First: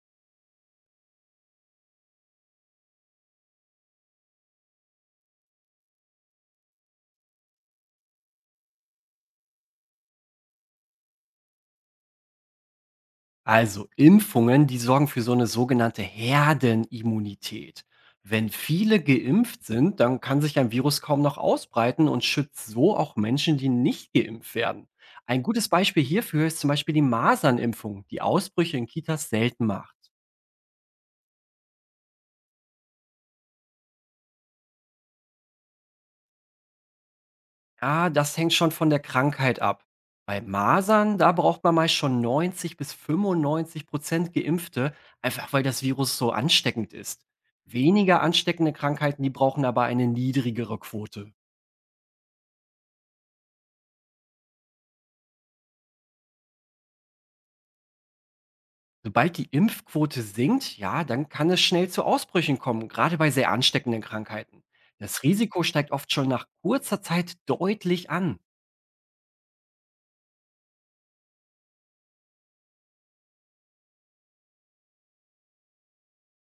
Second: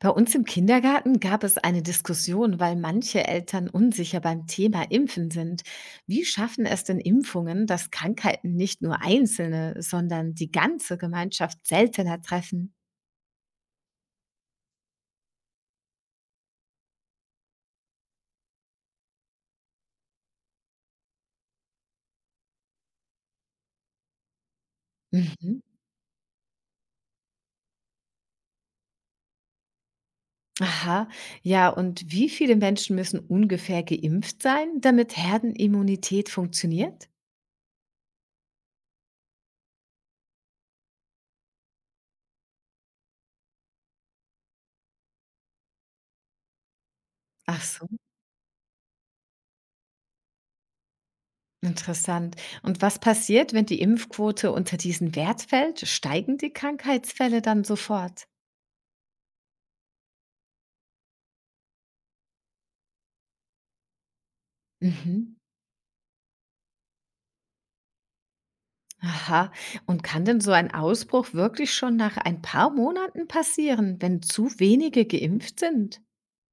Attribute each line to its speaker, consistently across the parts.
Speaker 1: Bei uns im Kindergarten gab es eine Diskussion, weil manche Eltern unsicher beim Thema Impfen sind. Wie schaffen es denn Impfungen, dass Krankheiten nicht nur Einzelne, sondern die ganze Gemeinschaft seltener treffen?
Speaker 2: Also Impfungen, die sorgen für so eine sogenannte Herdenimmunität. Wenn viele geimpft sind, dann kann sich ein Virus kaum noch ausbreiten und schützt so auch Menschen, die nicht geimpft werden. Ein
Speaker 1: Mhm.
Speaker 2: gutes Beispiel hierfür ist zum Beispiel die Masernimpfung, die Ausbrüche in Kitas selten macht.
Speaker 1: Aha, ja, und wie viele Menschen müssen ungefähr geimpft sein, damit Herdenimmunität funktioniert?
Speaker 2: Ja, das hängt schon von der Krankheit ab. Bei Masern, da braucht man meist schon 90 bis 95% Geimpfte, einfach weil das Virus so ansteckend ist.
Speaker 1: Ach so,
Speaker 2: Weniger ansteckende Krankheiten, die brauchen aber eine niedrigere Quote.
Speaker 1: interessant. Und was passiert, wenn die Impfquote unter diesen Wert fällt? Steigen die Krankheitsfälle dann sofort?
Speaker 2: Sobald die Impfquote sinkt, ja, dann kann es schnell zu Ausbrüchen kommen, gerade bei sehr ansteckenden Krankheiten. Das
Speaker 1: Mhm.
Speaker 2: Risiko steigt oft schon nach kurzer Zeit deutlich an.
Speaker 1: Aha. Und kann denn so ein Ausbruch wirklich schon nach ein paar Monaten passieren, wenn zu wenige geimpft sind?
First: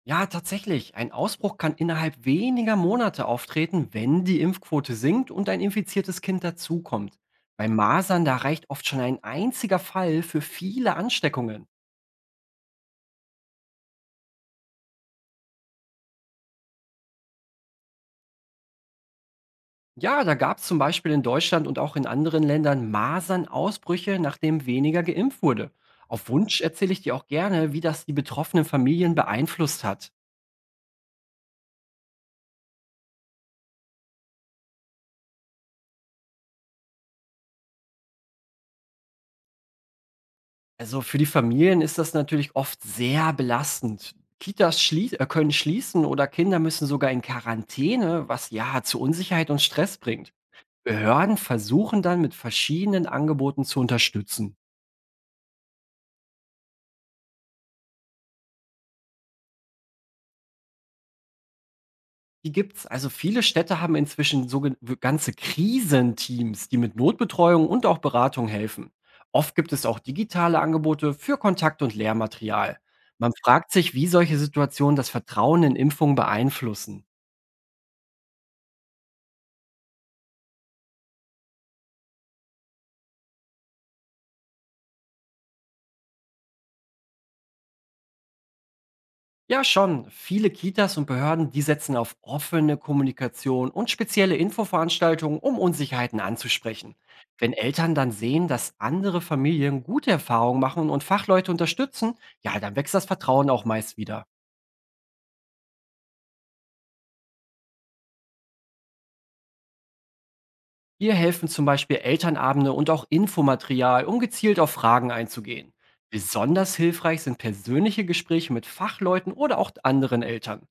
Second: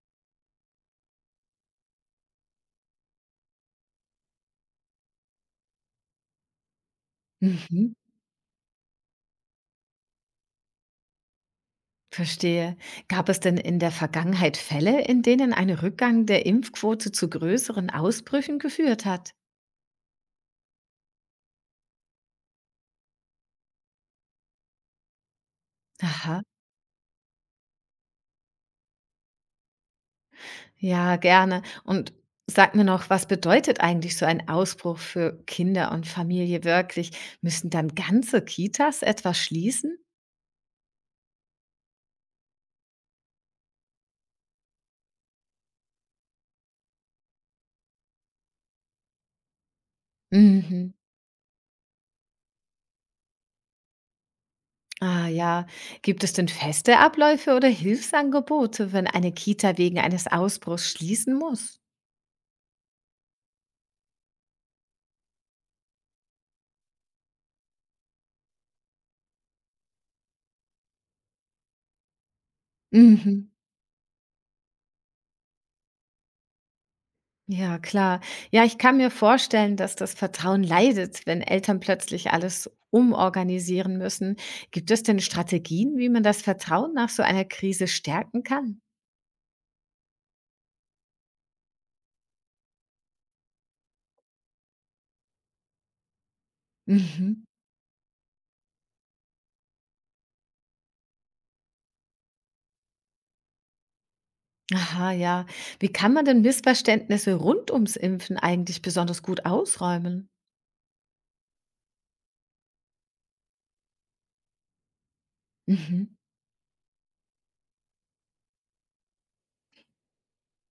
Speaker 2: Ja, tatsächlich. Ein Ausbruch kann innerhalb weniger Monate auftreten, wenn die Impfquote sinkt und ein infiziertes Kind dazukommt. Bei
Speaker 1: Mhm.
Speaker 2: Masern, da reicht oft schon ein einziger Fall für viele Ansteckungen.
Speaker 1: Verstehe. Gab es denn in der Vergangenheit Fälle, in denen ein Rückgang der Impfquote zu größeren Ausbrüchen geführt hat?
Speaker 2: Ja, da gab es zum Beispiel in Deutschland und auch in anderen Ländern Masernausbrüche, nachdem weniger geimpft wurde. Auf
Speaker 1: Aha.
Speaker 2: Wunsch erzähle ich dir auch gerne, wie das die betroffenen Familien beeinflusst hat.
Speaker 1: Ja, gerne. Und sag mir noch, was bedeutet eigentlich so ein Ausbruch für Kinder und Familie wirklich? Müssen dann ganze Kitas etwas schließen?
Speaker 2: Also für die Familien ist das natürlich oft sehr belastend. Kitas schlie können schließen oder Kinder müssen sogar in Quarantäne, was ja zu Unsicherheit und Stress bringt.
Speaker 1: Mhm.
Speaker 2: Behörden versuchen dann mit verschiedenen Angeboten zu unterstützen.
Speaker 1: Ah ja, gibt es denn feste Abläufe oder Hilfsangebote, wenn eine Kita wegen eines Ausbruchs schließen muss?
Speaker 2: Die gibt's. Also viele Städte haben inzwischen ganze Krisenteams, die mit Notbetreuung und auch Beratung helfen. Oft gibt es auch digitale Angebote für Kontakt- und Lehrmaterial. Man
Speaker 1: Mhm.
Speaker 2: fragt sich, wie solche Situationen das Vertrauen in Impfungen beeinflussen.
Speaker 1: Ja, klar. Ja, ich kann mir vorstellen, dass das Vertrauen leidet, wenn Eltern plötzlich alles umorganisieren müssen. Gibt es denn Strategien, wie man das Vertrauen nach so einer Krise stärken kann?
Speaker 2: Ja, schon. Viele Kitas und Behörden, die setzen auf offene Kommunikation und spezielle Infoveranstaltungen, um Unsicherheiten anzusprechen.
Speaker 1: Mhm.
Speaker 2: Wenn Eltern dann sehen, dass andere Familien gute Erfahrungen machen und Fachleute unterstützen, ja, dann wächst das Vertrauen auch meist wieder.
Speaker 1: Aha, ja. Wie kann man denn Missverständnisse rund ums Impfen eigentlich besonders gut ausräumen?
Speaker 2: Hier helfen zum Beispiel Elternabende und auch Infomaterial, um gezielt auf Fragen einzugehen.
Speaker 1: Mhm.
Speaker 2: Besonders hilfreich sind persönliche Gespräche mit Fachleuten oder auch anderen Eltern.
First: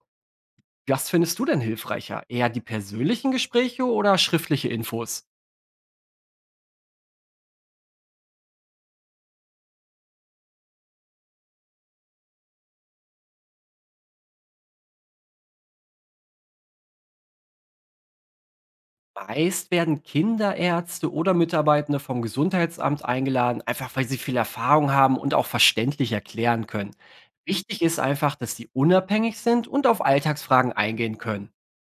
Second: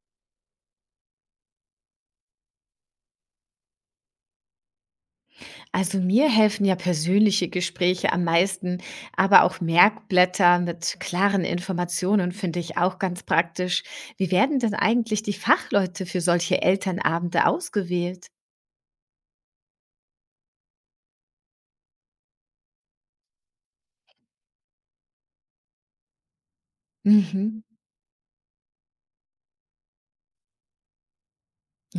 Speaker 2: Was findest du denn hilfreicher? Eher die persönlichen Gespräche oder schriftliche Infos?
Speaker 1: Also mir helfen ja persönliche Gespräche am meisten, aber auch Merkblätter mit klaren Informationen finde ich auch ganz praktisch. Wie werden denn eigentlich die Fachleute für solche Elternabende ausgewählt?
Speaker 2: Meist werden Kinderärzte oder Mitarbeitende vom Gesundheitsamt eingeladen, einfach weil sie viel Erfahrung haben und auch verständlich erklären können.
Speaker 1: Mhm.
Speaker 2: Wichtig ist einfach, dass sie unabhängig sind und auf Alltagsfragen eingehen können.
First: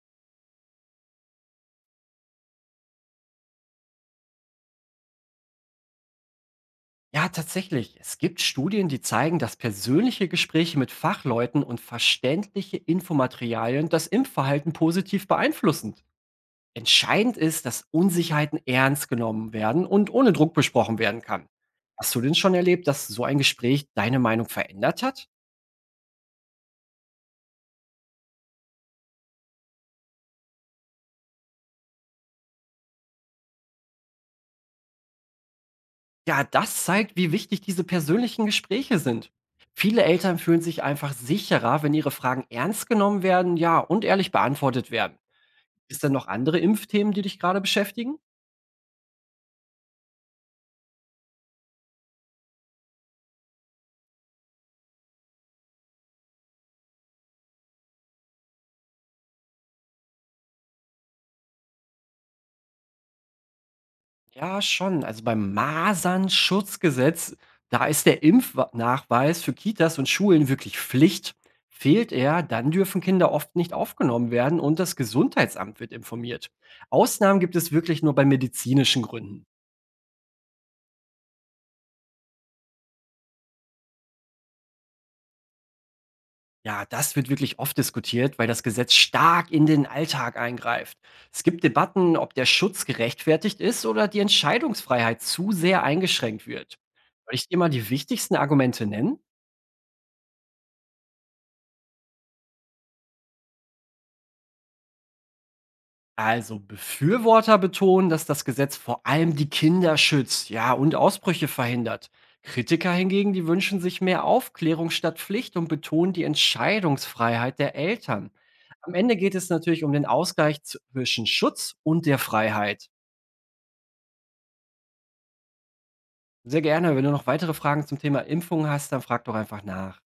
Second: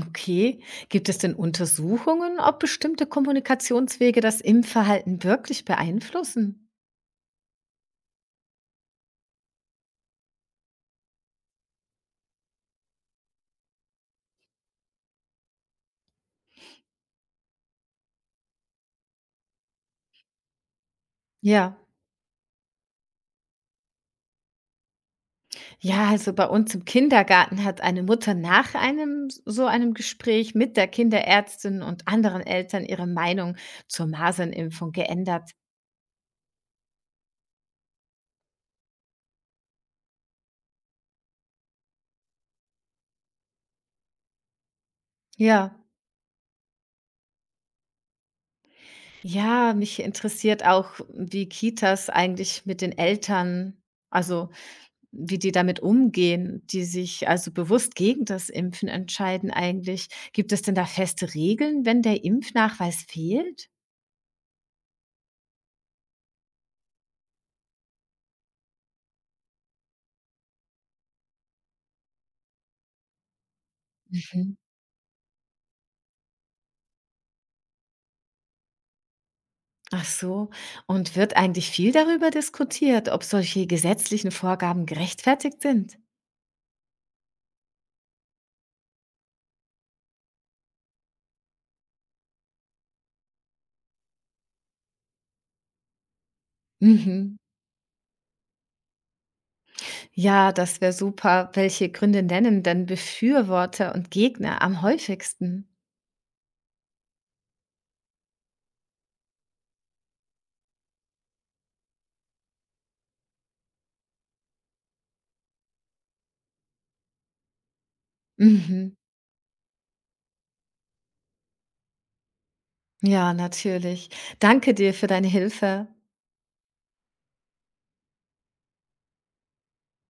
Speaker 1: Okay, gibt es denn Untersuchungen, ob bestimmte Kommunikationswege das Impfverhalten wirklich beeinflussen?
Speaker 2: Ja, tatsächlich. Es gibt Studien, die zeigen, dass persönliche Gespräche mit Fachleuten und verständliche Infomaterialien das Impfverhalten positiv beeinflussen. Entscheidend ist, dass Unsicherheiten ernst genommen werden und ohne Druck besprochen werden kann.
Speaker 1: Ja.
Speaker 2: Hast du denn schon erlebt, dass so ein Gespräch deine Meinung verändert hat?
Speaker 1: Ja, also bei uns im Kindergarten hat eine Mutter nach einem so einem Gespräch mit der Kinderärztin und anderen Eltern ihre Meinung zur Masernimpfung geändert.
Speaker 2: Ja, das zeigt, wie wichtig diese persönlichen Gespräche sind. Viele Eltern fühlen sich einfach sicherer, wenn ihre Fragen ernst genommen werden, ja, und ehrlich beantwortet werden.
Speaker 1: Ja,
Speaker 2: Ist denn noch andere Impfthemen, die dich gerade beschäftigen?
Speaker 1: ja, mich interessiert auch, wie Kitas eigentlich mit den Eltern, also wie die damit umgehen, die sich also bewusst gegen das Impfen entscheiden eigentlich. Gibt es denn da feste Regeln, wenn der Impfnachweis fehlt?
Speaker 2: Ja, schon. Also beim Masernschutzgesetz, da ist der Impfnachweis für Kitas und Schulen wirklich Pflicht. Fehlt er, dann dürfen Kinder oft nicht aufgenommen werden und das Gesundheitsamt wird informiert. Ausnahmen gibt es wirklich nur bei medizinischen Gründen.
Speaker 1: Ach so. Und wird eigentlich viel darüber diskutiert, ob solche gesetzlichen Vorgaben gerechtfertigt sind?
Speaker 2: Ja, das wird wirklich oft diskutiert, weil das Gesetz stark in den Alltag eingreift. Es gibt Debatten, ob der Schutz gerechtfertigt ist oder die Entscheidungsfreiheit zu sehr eingeschränkt wird. Soll
Speaker 1: Mhm.
Speaker 2: ich dir mal die wichtigsten Argumente nennen?
Speaker 1: Ja, das wäre super. Welche Gründe nennen denn Befürworter und Gegner am häufigsten?
Speaker 2: Also Befürworter betonen, dass das Gesetz vor allem die Kinder schützt, ja, und Ausbrüche verhindert. Kritiker hingegen, die wünschen sich mehr Aufklärung statt Pflicht und betonen die Entscheidungsfreiheit der Eltern. Am
Speaker 1: Mhm.
Speaker 2: Ende geht es natürlich um den Ausgleich zwischen Schutz und der Freiheit.
Speaker 1: Ja, natürlich. Danke dir für deine Hilfe.
Speaker 2: Sehr gerne, wenn du noch weitere Fragen zum Thema Impfung hast, dann frag doch einfach nach.